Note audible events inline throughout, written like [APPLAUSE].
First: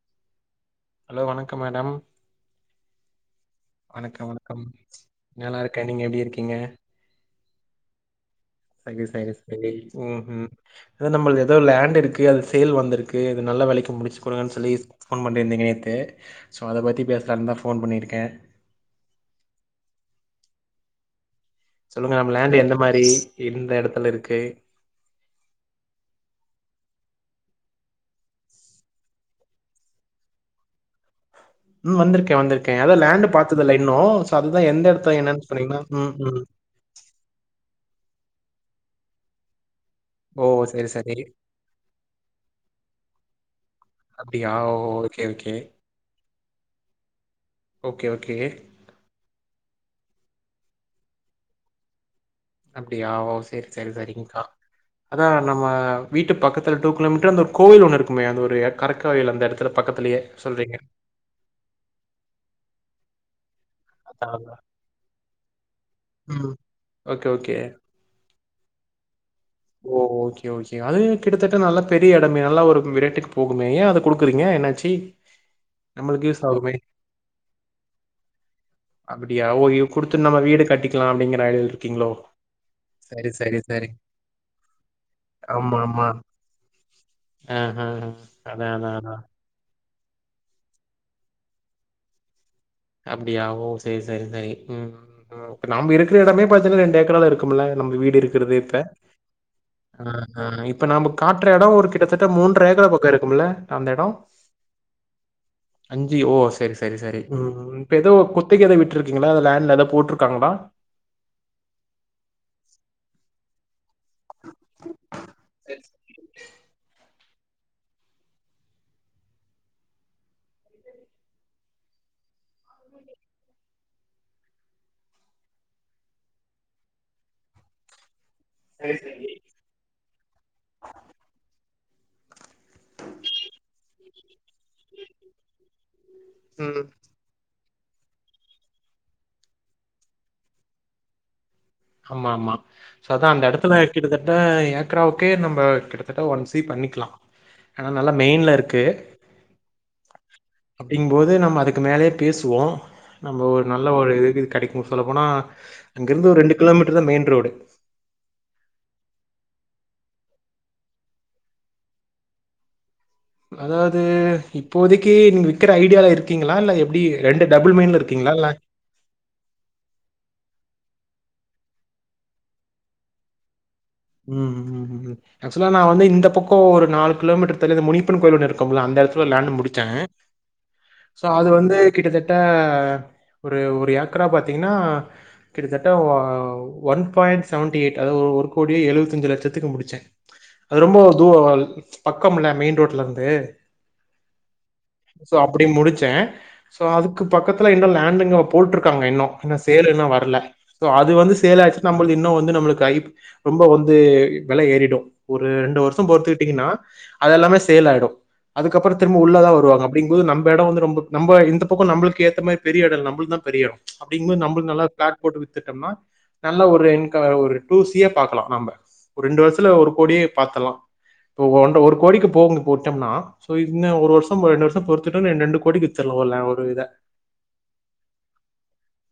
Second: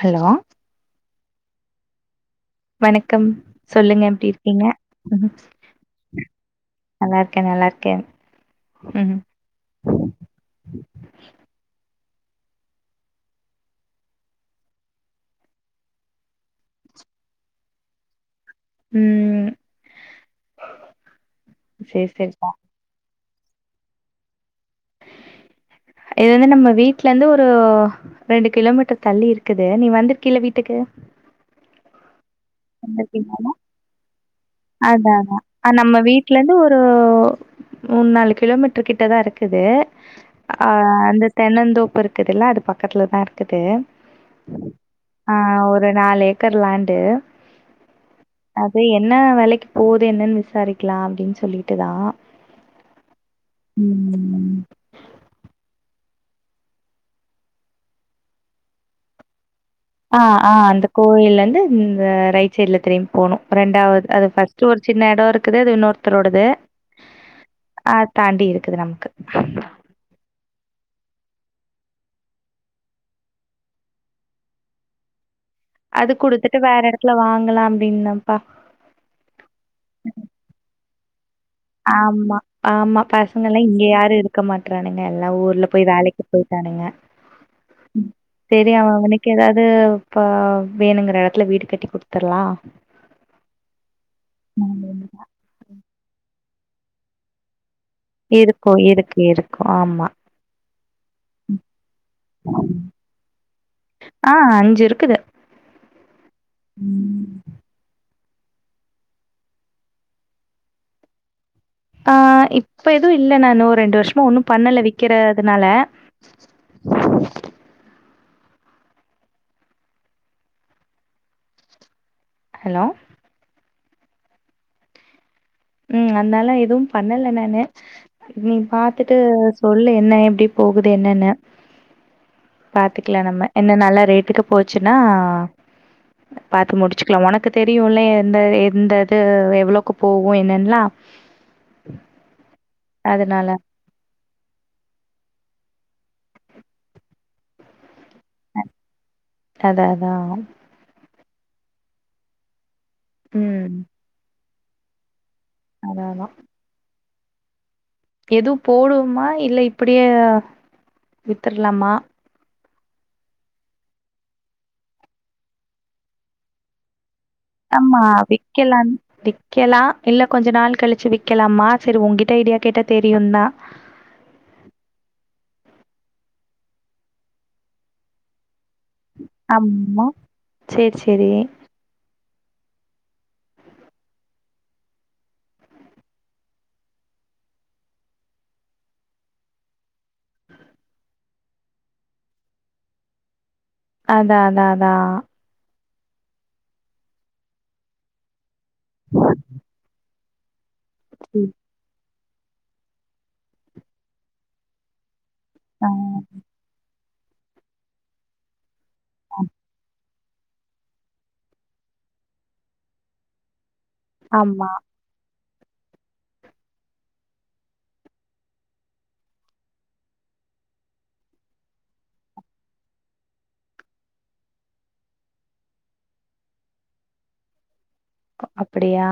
Hello hello வணக்க madam வணக்கம் சொல்லுங்க எப்டி வணக்கம் வணக்கம் இருக்கீங்க ம் நல்லா இருக்கேன் நீங்க எப்டி இருக்கீங்க நல்லாருக்க நல்லாருக்க சரி சரி சரி ம் ஹும் அத நம்மள்து எதோ லேண்ட் இருக்கு அது சேல் வந்துருக்கு இது நல்ல வெலைக்கு முடுச்சு குடுங்கன் சொல்லி ஃபோன் பண்ணிருந்தீங்க நேத்து ஸோ அத பத்தி பேசலாந்தா ஃபோன் பண்ணிருக்க ம் சேரி சொல்லுங்க நம்ம சேரிப்பா லேண்டு் எந்த மாரி எந்த எடத்துல இருக்கு இது வந்து நம்ம வீட்லருந்து ஒரு ரெண்டு கிலோமீட்டர் தள்ளி இருக்குது நீ வந்திருக்கீல வீட்டுக்கு ம் வந்திருக்க வந்திருக்க அதா லேண்டு வந்திருக்கீங்களா பாத்ததில்ல இன்னு இப்ப அதுதா எந்த எடத்துல என்னன் சொன்னீங்கன்னா ம் ம் ஸோ மூண் நாலு கிலோமீட்டர் கிட்டதா இருக்குது ஓ அ சரி சரி அந்த தென்னந்தோப்பு இருக்குதுல்ல அது பக்கத்துலதா இருக்குது அப்டியா ஓ ஓகே அ ஓகே ஒரு நாலு ஏக்கர் லேண்டு ஓகே ஓகே சரி என்னா வெலைக்கு போது என்னன் விசாரிக்கலா அப்டின் சொல்லிட்டுதா அப்டியா ஓ செரி செரி செரி்ங்க்கா ம் அதா நம்ம வீட்டு பக்கத்துல டூ கிலோமீட்டர் அந்த ஒரு கோயில் ஒண்ணு இருக்குமே அந்த ஒரு கரக்கு வழில அந்த எடத்துல ஆ ஆ அந்த கோயிலருந்து இந்த ரைட் சைட்ல திரும்பி போனு ரெண்டாவது அதான், அது அதான். ஃபர்ஸ்ட்டு ஒரு சின்ன எட இருக்குது அது இன்னொருத்தரோடது ம். Okay, okay. அத் தாண்டி இருக்குது நமக்கு ஓ ஓகே ஓகே அது கிட்டத்தட்ட நல்ல பெரிய எடமே நல்லா ஒரு ரேட்டுக்கு போகுமே ஏ அத குடுக்குறீங்க என்னாச்சி அது குடுத்துட்டு வேற எடத்துல வாங்கலா அப்டின்தாப்பா அப்டியா ஓ இது குடுத்துன் நம்ம வீடு கட்டிக்லா அப்டிங்கிற ஐடியால இருக்கீங்களோ? ஆமா ஆமா சரி, சரி, பசங்கல்லா இங்க சரி. யாரு இருக்க மாட்டறானுங்க எல்லா ஊர்ல ஆமா, போய் ஆமா. வேலைக்கு போய்ட்டானுங்க ஆஹ. ம் அதான், செரி அவ அதான், அதான். அவுனுக்கு ஏதாவ்து ப்ப வேணுங்கிற எடத்துல வீடு கட்டி குடுத்தர்லா அப்டியா ஒ செரி செரி செரி ம் ம் இப்ப நம்ப இருக்கிற எடமே பாத்தீன்னா ரெண்டு ஏக்கராது இருக்கும்ல்ல நம்ப வீட் கட்டி இருக்கிறது இருக்கு இருக்கு இருக்கு ஆமா ம் ம் இப்ப இப்ப நம்ப காட்டுற எடோ ஒரு கிட்டத்தட்ட மூன்று எக்கார பக்கோ இருக்கும்ல அந்த எடோ ஆ அஞ்சு இருக்குது அஞ்சி ஓ செரி செரி செரி ம் இப்ப ஏதோ குத்தக்கி எதை விட்டு இருக்கீங்களா அத லேண்ட்ல ஏத போட்டுருக்காங்களா ஆ இப்ப எதுவு இல்ல நானு ஒ ரெண்டு வர்ஷமா ஒன்னு பண்ணல விக்கிறதுனால சரி, ஹலோ உ அத்னால எதுவு பண்ணல நானு நீ சரி, பாத்துட்டு சரி. சொல்லு என்ன எப்டி போகுது என்னன்னு பாத்துக்லா நம்ம என்ன நல்லா ரேட்டுக்கு போச்சுன்னா பாத்து ம். முடிச்சு க்லா ஒனக்கு தெரியும்ல்ல எந்த எந்த இது எவ்வளவுக்கு போகு என்னன்னலா ஆமா ஆமா சோ அதா அந்த எடத்துல கிட்டத்தட்ட ஏக்ராவுக்கே நம்ம கிட்டத்தட்ட ஒன் சி பண்ணிக்கலா ஆனா நல்லா மெயின்ல இருக்கு அதா அதா அப்டிங்குபோது நம்ம அதுக்கு மேலயே பேசுவோ நம்ம ஒரு ம் நல்ல ஒரு இதுக்கு இது கெடைக்கு சொல்லப்போனா அதா அதா இங்கிருந்து ஒரு ரெண்டு கிலோ மீட்டர் தா மெயின் ரோடு எதுவு போடுவமா இல்ல இப்டியே வித்துரலாமா அதாவ்து இப்போதைக்கி நீங்க விக்ற ஐடியால இருக்கீங்ளா இல்ல எப்டி ஆமா விக்கால விக்கலா இல்ல கொஞ்சோ நாள் கழிச்சு விக்கலாமா சரி உன்கிட்ட ஐடியா கேட்ட தெரியு தா ம் ம் ம் ஆக்சுவலா நா வந்து இந்த பக்கோ ஒரு நாலு கிலோமீட்டர் தள்ளி இந்த முனிப்பன் கோயில் ஒன்னு இருக்குமுள்ள அந்த எடத் ஆக்சுவலா லேண்ட்டு முடிச்சே ஆமா சேரி சோ சேரி அது வந்து கிட்டத்தட்ட ஒரு ஒரு ஏக்கரா பாத்தீங்கன்னா கிட்டத்தட்ட ஒன் பாயிண்ட் செவன்டி எயிட் அதாவ்து ஒரு ஒரு கோடியே எழுவத் அஞ்சு லட்சத்துக்கு முடிச்சே அது ரொம்ப தூ [UNINTELLIGIBLE] பக்கமுள்ள மெயின் ரோட்ல இருந்து அதா அதா அதா சோ அப்டி முடிச்சே சோ அதுக்கு பக்கத்துல என்ன லேண்டு [UNINTELLIGIBLE] போட்ருக்காங்க இன்னு இன்னு சேல் இன்னோ வர்ல சோ அது வந்து சேல் ஆச்சினா நம்பள்து இன்னோ வந்து நம்பளுக்கு ஹை ரொம்ப வந்து வெல ஏறிடு ஒரு ரெண்டு ஆ வர்ஷ பொருத்துகிட்டீங்கன்னா அதெல்லாமே சேல் ஆயுடு அதுக்கப்பற திரும்ப உள்ளதா வருவாங்க அப்டிங்க போது நம்ப எடோ வந்து ரொம்ப நம்ம இந்த பக்கோ நம்பளுக்கு ஏத்த மாரி பெரிய எடோல்ல நம்பள்து தா பெரிய எட அப்டிங்கும்போது ஆமா. நம்புல்து நல்லா பிளாட் போட்டு வித்துடம்னா நல்ல ஒரு இன்கம் வர்ற ஒரு டூ சி ய பாக்கலா நம்ம ஒரு ரெண்டு வருஷத்துல ஒரு கோடியே பாத்துலா இப்போ ஒன்ற ஒரு கோடிக்கு போகுனு போட்டோம்னா சோ இன்ன ஒரு வர்ஷ [INAUDIBLE] ரெண்டு வர்ஷ பொறுத்துட்டு ரெண்டு கோடிக்கு வித்துர்லா ஒரு லன் ஒரு இத அப்டியா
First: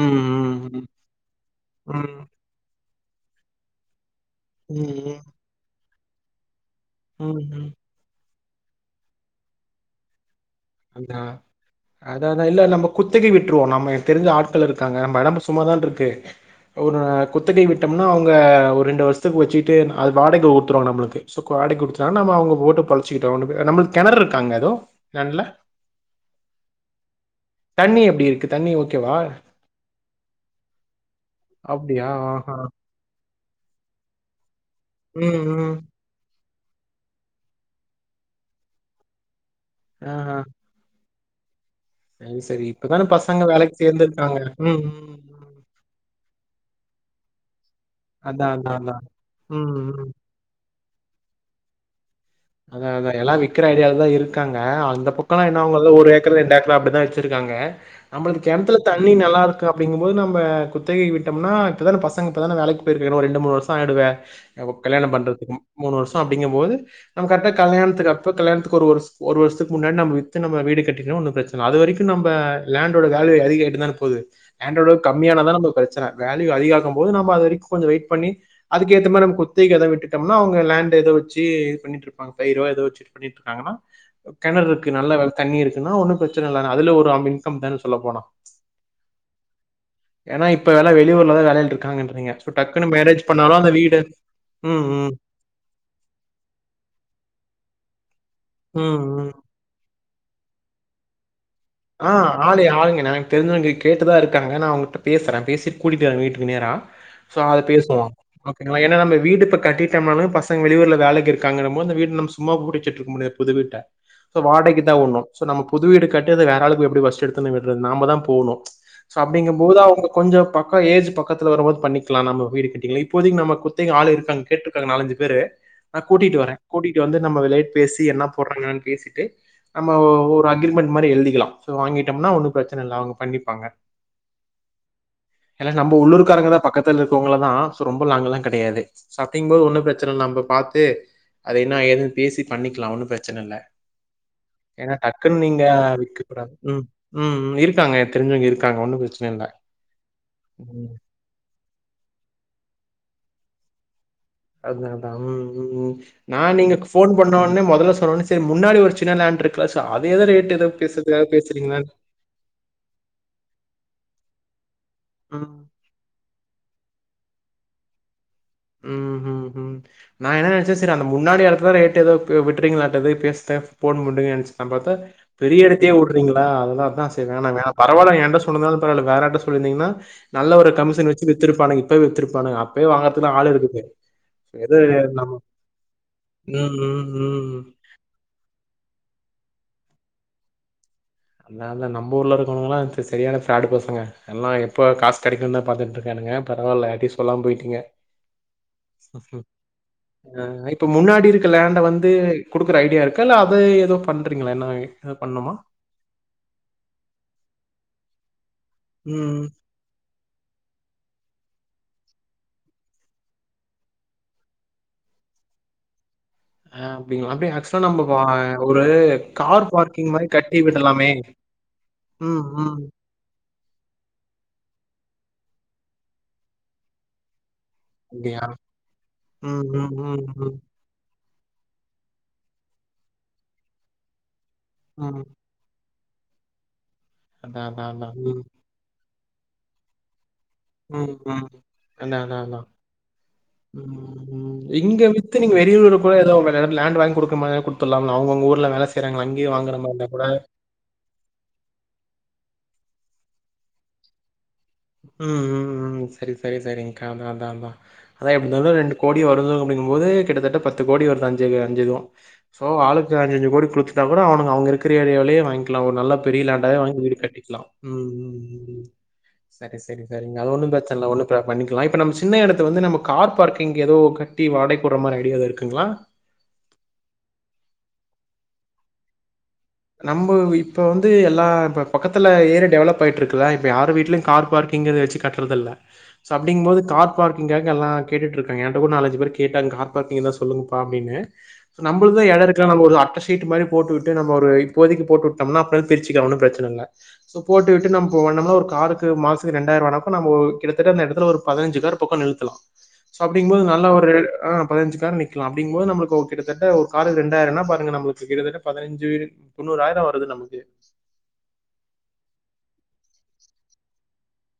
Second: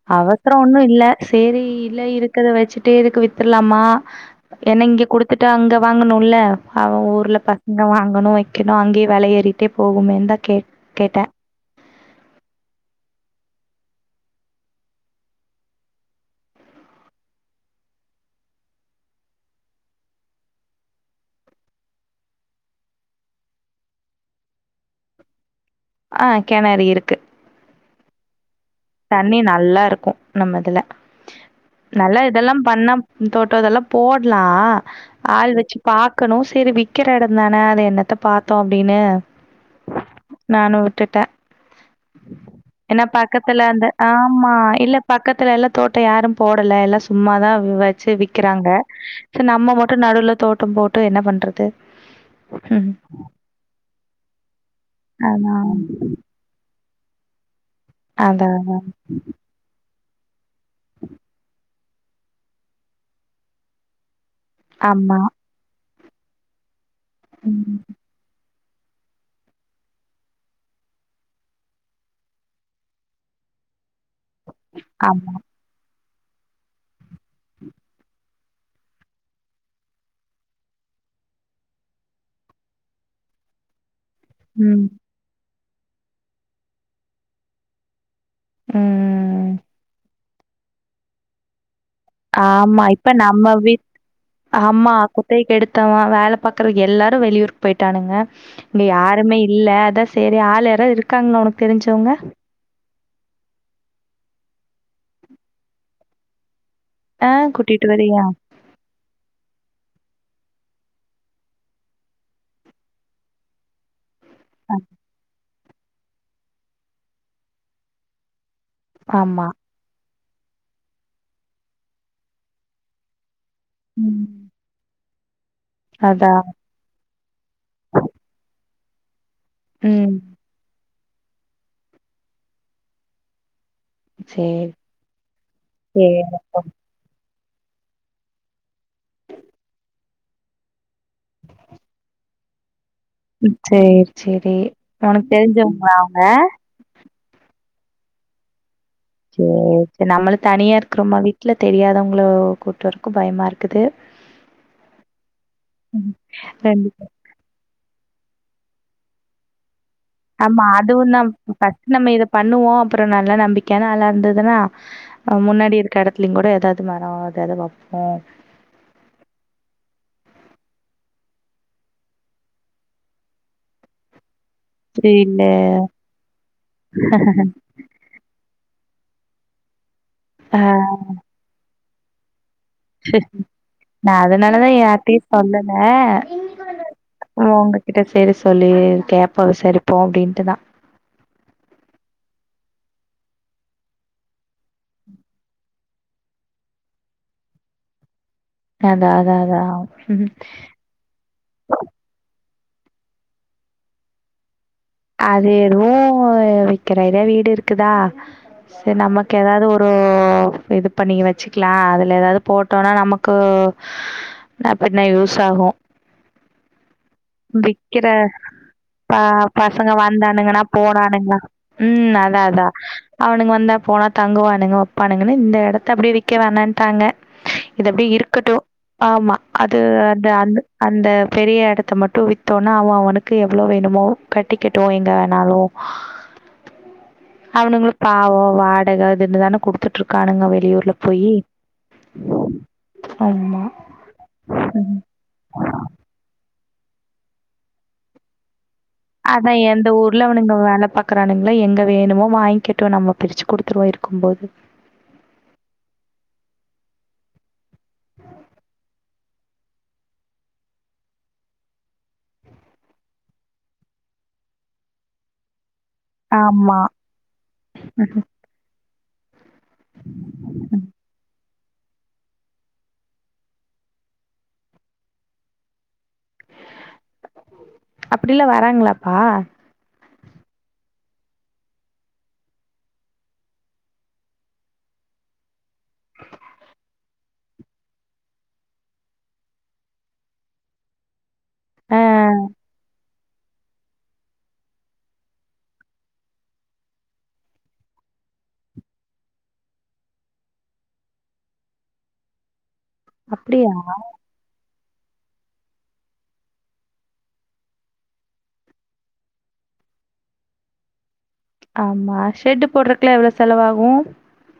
ம், அவசர ஒன்னு ம், இல்ல செரி இல்ல ம். இருக் க்கத வச்சுட்டே இதுக்கு வித்துரலாமா ம், ஏன்னா இங்க ம், குடுத்துட்டு அங்க வாங்கனுல்ல அவ ஊர்ல ம், ம். பசங்க வாங்கணு வைக்கணு அங்கேயே வெல ஏறிட்டே போகுமேன்னு தா கே அந்தா கேட்டேன். அதா அதா இல்ல நம்ப குத்தகி விட்ருவோ நம்ம எனக்கு தெரி்ஞ்ச ஆட்கள் இருக்காங்க நம்ப எடமு சும்மாதான்ருக்கு ஒரு குத்தகை விட்டம்னா அவுங்க ஒரு ரெண்டு வருஷத்துக்கு வச்சுட்டு அது வாடக உட்ருவாங்க நம்மளுக்கு சோ ஆடை குடுத்தா நம்ம அவுங்க போட்டு பொழ்ச்சுக்கிட்ட ஒ நம்மளுக்கு கெணறு இருக்கா அங்க எது நன்ல ஆ கெணறு இருக்கு தண்ணி எப்டி இருக்கு தண்ணி ஓகேவா? தண்ணி நல்லாருக்கு நம்ம இதுல அப்டியா? நல்லா இதெல்லா ஆஹா. பண்ணா தோட்டோ இதெல்லாம் போட்லா ம், ஆள் ம். வச்சி பாக் கணு செரி விக்கிற எடதான அத என்னத்த பாத்தோ அப்டின்னு அ அ நானு விட்டுட்ட சரி சரி இப்பதான பசங்க பக்கத்துல வேலைக்கு அந்த சேர்ந்திருக்காங்க. ஆமா ம், இல்ல ம், ம். பக்கத்துல எல்லா தோட்டோ யாரு போடல எல்லா சும்மாதா வெ ச்சு அதான், விக்கிறாங்க அதான், அதான். ச ம், நம்ம மட்டு ம். நடுல தோட்டோ போட்டு என்ன பண்றது அத ம். அதா எல்லா விக்கற ஐடியாலதா இருக்காங்க அந்த பக்கல்லா அதான். என்னாவோ அது ஒரு ம். ஏக்கரு ரெண்டு ஏக்கரு அப்டிதா வச் இருக்காங்க நம்மல்து அதான், கெணத்துல அதான். தண்ணி நல்லா இருக்கு அப்படிங்கம் போது நம்ம குத்தகை விட்டம்னா இப்பதான பசங்க இப்ப தான வேலைக்கு போயிருக்கு இன்னு ரெண்டு மூணு வருஷம் ஆய்டுவே கல்யாணம் ஆமா. பண்றக்கு மூணு வருஷோ அப்படிங்கம்போது நம்ம கரெக்டா ம். கல்யாணத்துக்கு அ அப்போ கல்யாண்த்துக்கு ஒரு வர்ஸ் ஒரு வருஷத்துக்கு முன்னாடி நம்ம எடத்துல நம்ம வீடு கட்டிக்கனு ஒன்னு பிரச்சனயில்ல அது வரிக்கு நம்ப லாண்டோட வேல்யு அதிக ஆய்ட்டுதான போது லேண்டோட ஆமா. கம்மியானதான நம்ம பிரச்சன வேல்யூ அதிகாக்கு போது நம்ம அது வரைக்கும் கொஞ்ச வெயிட் பண்ணி அதுக்கு ஏத்த மாரி நம்ம குத்தகைக்கு அத விட்டுட்டம்னா அவுங்க லேண்ட் எதோ வச்சு இது பண்ணிட்டு இரு பயிறோ எதோ வச்சிட்டு பண்ணிட்ருக்காங்கன்னா கெணறு ம். இருக்கு நல்லா தண்ணி இருக்குன்னா ஒன்னு பிரச்சன இல்ல அதுல ஒரு இன்கம் தான சொல்ல போனா ம் ஏன்னா இப்ப வெல வெளியூர்லதா வேலைல இருக்காங்க நீங்க இப்ப ஆமா. டக்குன்னு இப்ப மேரேஜ் பண்ணாலு அந்த வீடு ம் ம் தகைக்கு எடுத்தவ வேல பாக்கற எல்லாரு வெளியூருக்கு போயிட்டானுங்க இங்க ம் ம் யாருமே இ இல்ல அதா செரி ஆள் யாரோ இருக்காங்ளா உனக் ஆ தெரிஞ்சவங்க ஆளு ஆளுங்க எனக்கு தெரிஞ்சவங்க கேட்டுதா இருக்காங்க நா அவுங்கள்ட்ட பேசறே பேசி கூட்டிட்டு வர வீட்டுக்கு நேரா ஆ சோ அது கூட்டிட்டு பேசுவோ வரியா? ங்களா ஏன்னா நம்ம வீடு இப்ப கட்டிட்டம்னால பசங்க வெளியூர்ல வேலைக்கு இருக்காங்கன்னும்மோ அந்த வீட்டு நம் சும்மா புடிச்சிட்டுருக்க முடியாது புது வீட்ட சோ ஆ, வாடைக்குதாவுட்னு சோ நம்ம புது வீடு கட்றத வேறாளுக்கு எப்டி ஃபர்ஸ்ட் எடுத்தவுட்னே விட்ரது நாமதா போணு சோ ஆமா. அப்டிங்கம் போதுஅவுங்க கொஞ்சோ பக்கோ ஏஜ் பக்கத்துல வரும்போது பண்ணிக்கலா நம்ம வீடு கிட்டியே இப்போதைக்கு நம்ம ஆள் ம். இருக்காங்க கேட்டு இருக்காங்க நாலஞ்சு பேரு நா கூட்டிட்டு அதான். வர கூட்டிகிட்டு வந்து நம்மலேட் பேசி என்னா போட்றாங்கன்னு பேசிட்டு நம்ம ஒ ம். ஒரு அக்ரிமெண்ட் மாரி எழ்திக்கலா சோ வாங்கிட்டம்னா ஒன்னு பிரச்சன இல்ல அவுங்க பண்ணிப்பாங்க சரி. எல்லா நம்ப உள்ளூருக்காரங்களா சேரிப்பா பக்கத் க்கத்துல இருக்கவங்கள தா சோ ரொம்ப லாங்கல்லா கெடையாது சோ அப்டிங்கும்போது ஒண்ணு பிரச்சனல்ல நம்ப பாத்து அத என்ன ஏது பேசி பண்ணிக்கலா ஒன்னு பிரச்சனல்ல சேரி சேரி ஏன்னா உனக்கு டக்குன்னு நீங்க தெரிஞ்சவங்களா அவங்க விக் ம் ம்ம் இருக்காங்க தெரிஞ்சவங்க இருக்காங்க ஒண்ணு பிரச்சு சேர் செரி நம்மளு தனியா இருக்கறமா வீட்ல தெரியாதவங்கள கூட்றக்கும் பயமா இருக்குது அதா அதா ம் ம் நா நீங்க ரெண்டு பேர். ஃபோன் பண்ணோன்னே மொதல்ல சொன்னோன்னே சரி முன்னாடி ஒரு சின்ன லேண்ட் இருக் கசா அது எதோ ரேட் ஆமா எதோ அதுவுந்தா பேசதுக்காக பேசுறீங்களா ஃபர்ஸ்ட் நம்ம இத பண்ணுவோ அப்றோ நல்லா நம்பிக்கையான ஆளா இருந்ததுன்னா ம். முன்னாடி இரு கெடத்துலியுங் கூட எதாது மரோ எதாவது பாப்போ உ உ உ நா என்ன நினைச்சே சரி அந்த முன்னாடி இடத்துல ரேட்டு விட்டுங்கள பே போட நினைச்சே சம்பத்த இல்ல பெரிய இடத்தையே ஓடுறீங்களா அதனால தா செய்வே நா வேற பரவால என்ன சொல்லிந்தாலு பரவால வேறிட்ட சொல்லிருந்தீங்கன்னா நல்ல ஆ ஒரு கமிஷன் வச்சு வித் இருப்பானுங்க இப்பவே வித்துருப்பானங்க அப்பே நா அதுனாலதா யார்டயு ஏதோ சொல்லல ம் ம் ம் உங்க கிட்ட செரி சொல்லி கேட்ப சேரிப்போ அப்டின்ட்டுதா அத நம் ஊர்ல இருக்கவுங்களல்லா சரியானஃபிராடு பசங்க எல்லா எப்போ காஸ் கெடைக்குதா பாத்துட்டுருக்கானுங்க பரவால்ல யார்டயு சொல்லாம போய்ட்டிங்க அதா அதா அதா இப்போ முன்னாடி இருக்க லேண்டை வந்து கொடுக்குற ஐடியா இருக்கு இல்ல அதை ஏதோ பண்றீங்களா என்ன ஏதோ அது பண்ணுமா எதுவு விக்கிற வீடு இருக்குதா சரி நமக்கு ம் ஏதாவது ஒரு அற இது பண்ணிங்க வச்சுக்கலா அதுல ஏதாவது போட்டோனா நமக்கு நா அப்டினா யூஸ் ஆகு அ அப்டிங்களா அப்ப ஆக்சரா நம்ம ஒரு ப கார் பசங்க பார்க்கிங் மாரி கட்டி வந்தானுங்கன்னா விடலாமே போனானுங்கா உ அதா ம் அதா ம் அவனுங்க வந்தா போனா தங்குவானுங்க வைப்பானுங்கன்னு இந்த இடத்த அப்படியே விற்க வேணட்டாங்க இது அப்டி அப்டியா இருக்கட்டு ஆமா ம் அது ம் ம் அந்த ம் அந்த அந்த பெரிய இடத்த மட்டு வித்தோனா அவன் அவனுக்கு எவ்வளோ வேணுமோ கட்டிக்கட்டு எங்க ம் வேணாலு அதா அதா அவுனுங்களு அதா பாவோ ம் வாடக அதுஇதுன்னுதானே குடுத்துட்டு இருக்கானுங்க வெளியூர்ல ம் போயி ம் அதா அதா அதா ஆமா ம். இங்க வித்து நீங்க வெளியூர் இப்போ ஏதோ லேண்ட் வாங்கி கொடுக்குறமாரி குடுத்துரலாம்ல அவுங்க அவுங்க ஊர்ல வேலை செய் அதா எந்த ஊர்லனுங்க வேலை பாக் க்ரானுங்களா எங்க வேணுமோ வாங்கிக்கட்டு நம்ம பிரிச்சு குடுத்துருவோ இருக்கு போது உ உ உ சேரி சேரி சேரிங்க்கா அதா அதா அதா அதா எப்டி இருந்தாலு ரெண்டு கோடி வருதுங்குபோது கிட்டத்தட்ட பத்து கோடி வருது அஞ்சு அஞ்சுது ஸோ ஆளுக்கு அஞ்சஞ்சு கோடி கொடுத்துட்டா கூட அவுங்கக்கிற இடைாவிலையே வாங்கிக்கலா அவ நல்ல பெரிய லேண்டாவே ஆமா. வாங்கி வீடு கட்டிக்கலா உ உ உ சேரி சேரி சேரிங்க அது ஒன்னும் பிரச்சனை இல்ல ஒன்னு பிராப்ள பண்ணிக்கலா இப்ப நம்ம சின்ன இடத்து வந்து நம்மார் பார்க்கிங் ஏதோ கட்டி வாகைடுற மாதிரி ஐடியாவதுக்குங்களா அப்படில்லா வராங்களாப்பா நம்ம இப்ப வந்து எல்லா இப்ப பக்கத்துல ஏரியா டெவலப் ஆயிட்டு இருக்குல இப்ப யார்ரு வீட்லேயு கார் பார்கிங் வச்சு கட் ட்டதுல்ல அப்படிங்கும் போது கார்பார்கிங்காக எல்லாம் கேட்ருக்கங்க என்ட்ட கூட நால்சு பேரங்க கார்பார்க்கிங் இருந்த சொல்லுங்கப்பா அப்டின்னு ஆ நம்மளுக்குதா இடம் இருக்க போது நம்ம ஒரு அட்டை சீட் மாதிரி போட்டு விட்டு நம்ம ஒரு இப்போதைக்கு போட்டு விட்டோம்னா அப்றோ பிரிச்சிக்கலா ஒன்னு பிரச்சன இல்ல ஸோ போட்டுவிட்டு நம்ம போண்ணோம்ல ஒரு காருக்குசத்துக்கு ரெண்டாயிரம் ஆ நம் ஒரு கிட்டத்தட்ட அந்த இடத்துல ஒருதிஞ்சு பே பக்கோ நின்னுகலாம் சோ அப்படிங்கு போது அப்படியா? நல்ல ஒரு ஆ பதினஞ்சு கார்ரு நிக்கலா அப்படிங்கபோது நம்ம கிட்டத்தட்ட ஒரு காருக்கு ரெண்டாயிரம்னா பாருங்க நம்மளுக்கு கிட்டத்தட்ட பதினஞ்சு தொண்ணூறாயிரோவருது நமக்கு ஆமா ஷெட்டு போடுறத்துக்லா எவ்ளோ செலவாகு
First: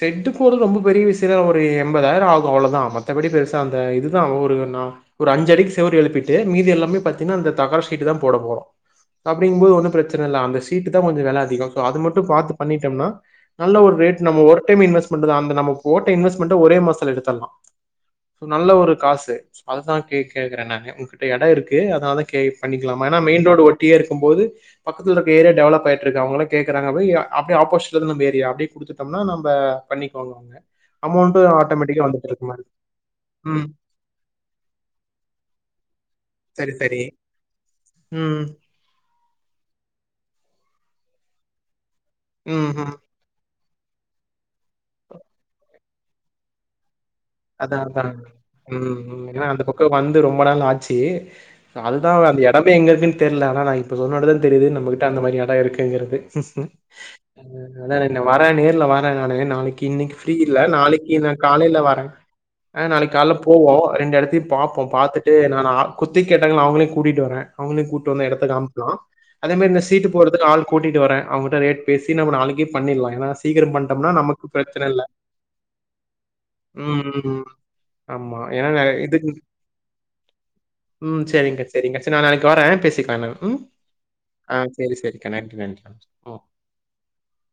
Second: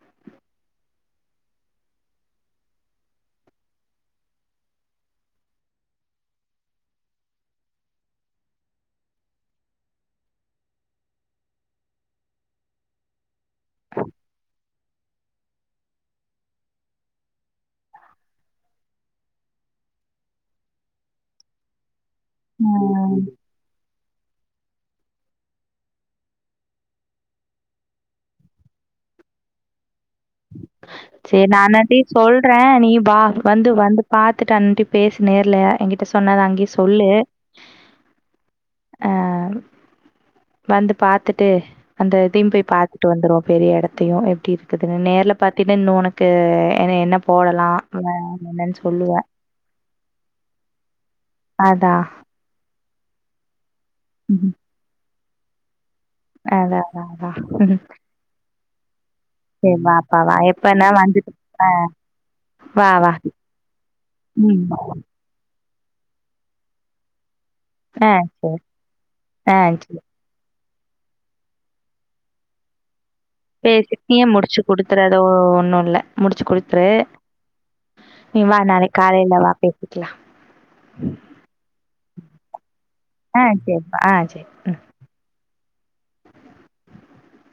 செட்டுபோடுரதுலா ஒருது ரொம்ப பெரிய விஷயத்து ஒரு எண்பதாயிரோ ஆகு அவ்வளவுதா மத்தபடி பெருசா அந்த இதுதா ஒருண்ணா ஒரு அஞ்சடிக்கி செவுர்ரு எழுப்பிட்டு மீது எல்லாமே பாத்தீங்கன்னா அந்த தகர சீட்டு தா போட போறோ அப்படிங்கும் போது ஒன்னு பிரச்சன இல்ல அந்த சீட்டு தா கொஞ்சோ வேல அதிகோ சோ அது மட்டும் பாத்து பண்ணிட்டோன்னா நல்ல ஒரு ரேட் நம்ம ஒரு டைம் இன்வெஸ்மெண்ட்தா அந்த நம்போ போட்ட இன்வெஸ்மெண்ட்ட ஒரே மாதத்துல எடுத்தர்ல்லா நல்ல ஒரு காசு அதுதா கே கேக்குறேன்னாங்க உங்கிட்ட எடோ இருக்கு அதா கே பண்ணிக்கலாமா ம். ஆனா மெயின் ரோடு ஒட்டியே இருக்கும்போது பக்கத்துலருக்க ஏரியா டெவலப்பாயிட்ருக்கு அவுங்களு கோங்கறாங்கங்கும் போது [UNINTELLIGIBLE] அப்படியே ஆப்போசிட்லருந்து நம்ப ஏரியா அப்டே குடுத்துட்டோம்னா நம்ப் ப பண்ணிக்கோங்க அவுங்க சேரி நா அண்ணன்டையு சொல்றே நீ வா ம் வந்து வந்து பாத்துட்டு அண்டையு பேசு நேர்ல எங்கிட்ட சொ சொன்னத அங்கே சரி சரி சொல்லு ம் அ வந்து பாத்துட்டு அந்த இதையு போய் ம் ம் பாத்துட்டு வந்துருவோ பெரிய எடத்தையு எப்டி இருக்குதுன்னு நேர்ல பாத் இன்னு உனக்கு என்ன என்ன போடலா அதான் அதான் [UNINTELLIGIBLE] ம் சொல்லுவ ம் ஏன்னா அந்த பக்கோ வந்து ரொம்ப நாளாட்ச்சி அதா அதுதா அந்த எத் [UNINTELLIGIBLE] எங்கருக்குன் தெர்ல ஆனா நா இப்போ சொன்னோன்ன தா தெரிது நம்மகிட்ட அந்த மாரி எடோ இருக்குங்கறது அதா அதா அதா [UNINTELLIGIBLE] வரே நேர்ல வரே நானு என் சரி நாளைக்கி இன்னைக்கி வாப்பா வா ஃப்ரீ இல்ல எப்பனா நாளைக்கி நா வந்துட்டு ஆ காலையில வரே ஆ வா வா நாளைக்கி கால்ல போவோ ரெண்டத்தையு ம் பாப்போ பாத்துட்டு நா குத்திக் கேட்டாங்கள்ல நா அவுங்களையு கூட்டிட்டு வரே அவுங்களையு ஆ கூப்ட்டு வந்த எடத்த சரி காம்க்லா அதே ஆ மேரி இந்த சரி சீட்டு போட்றத்துக்கு ஆள் கூட்டிட்டு வர அவ்ங்கிட்ட ரேட் பேசி நாம்ப நாளைக்கே பண்ணிர்லா ஏனா பே கிட்னயே முடிச்சு குடுத்துரத ஒன்னு இல்ல முடிச்சு குடுத்துரு ம் ம் ம் ஆமா நீ வா ஏன்னா நா நாளைக்கி இதுக்கு காலையில வா பேசிக்கலா சேரிங்கா சேரிங்கா சேர் நா நாளைக்கி வரே பேசிக்கலா எல்லாமு ஆ ம் சரிப்பா ஆ சரி அ சேரி சேரி கனெக்ட் [UNINTELLIGIBLE] ம் [INAUDIBLE]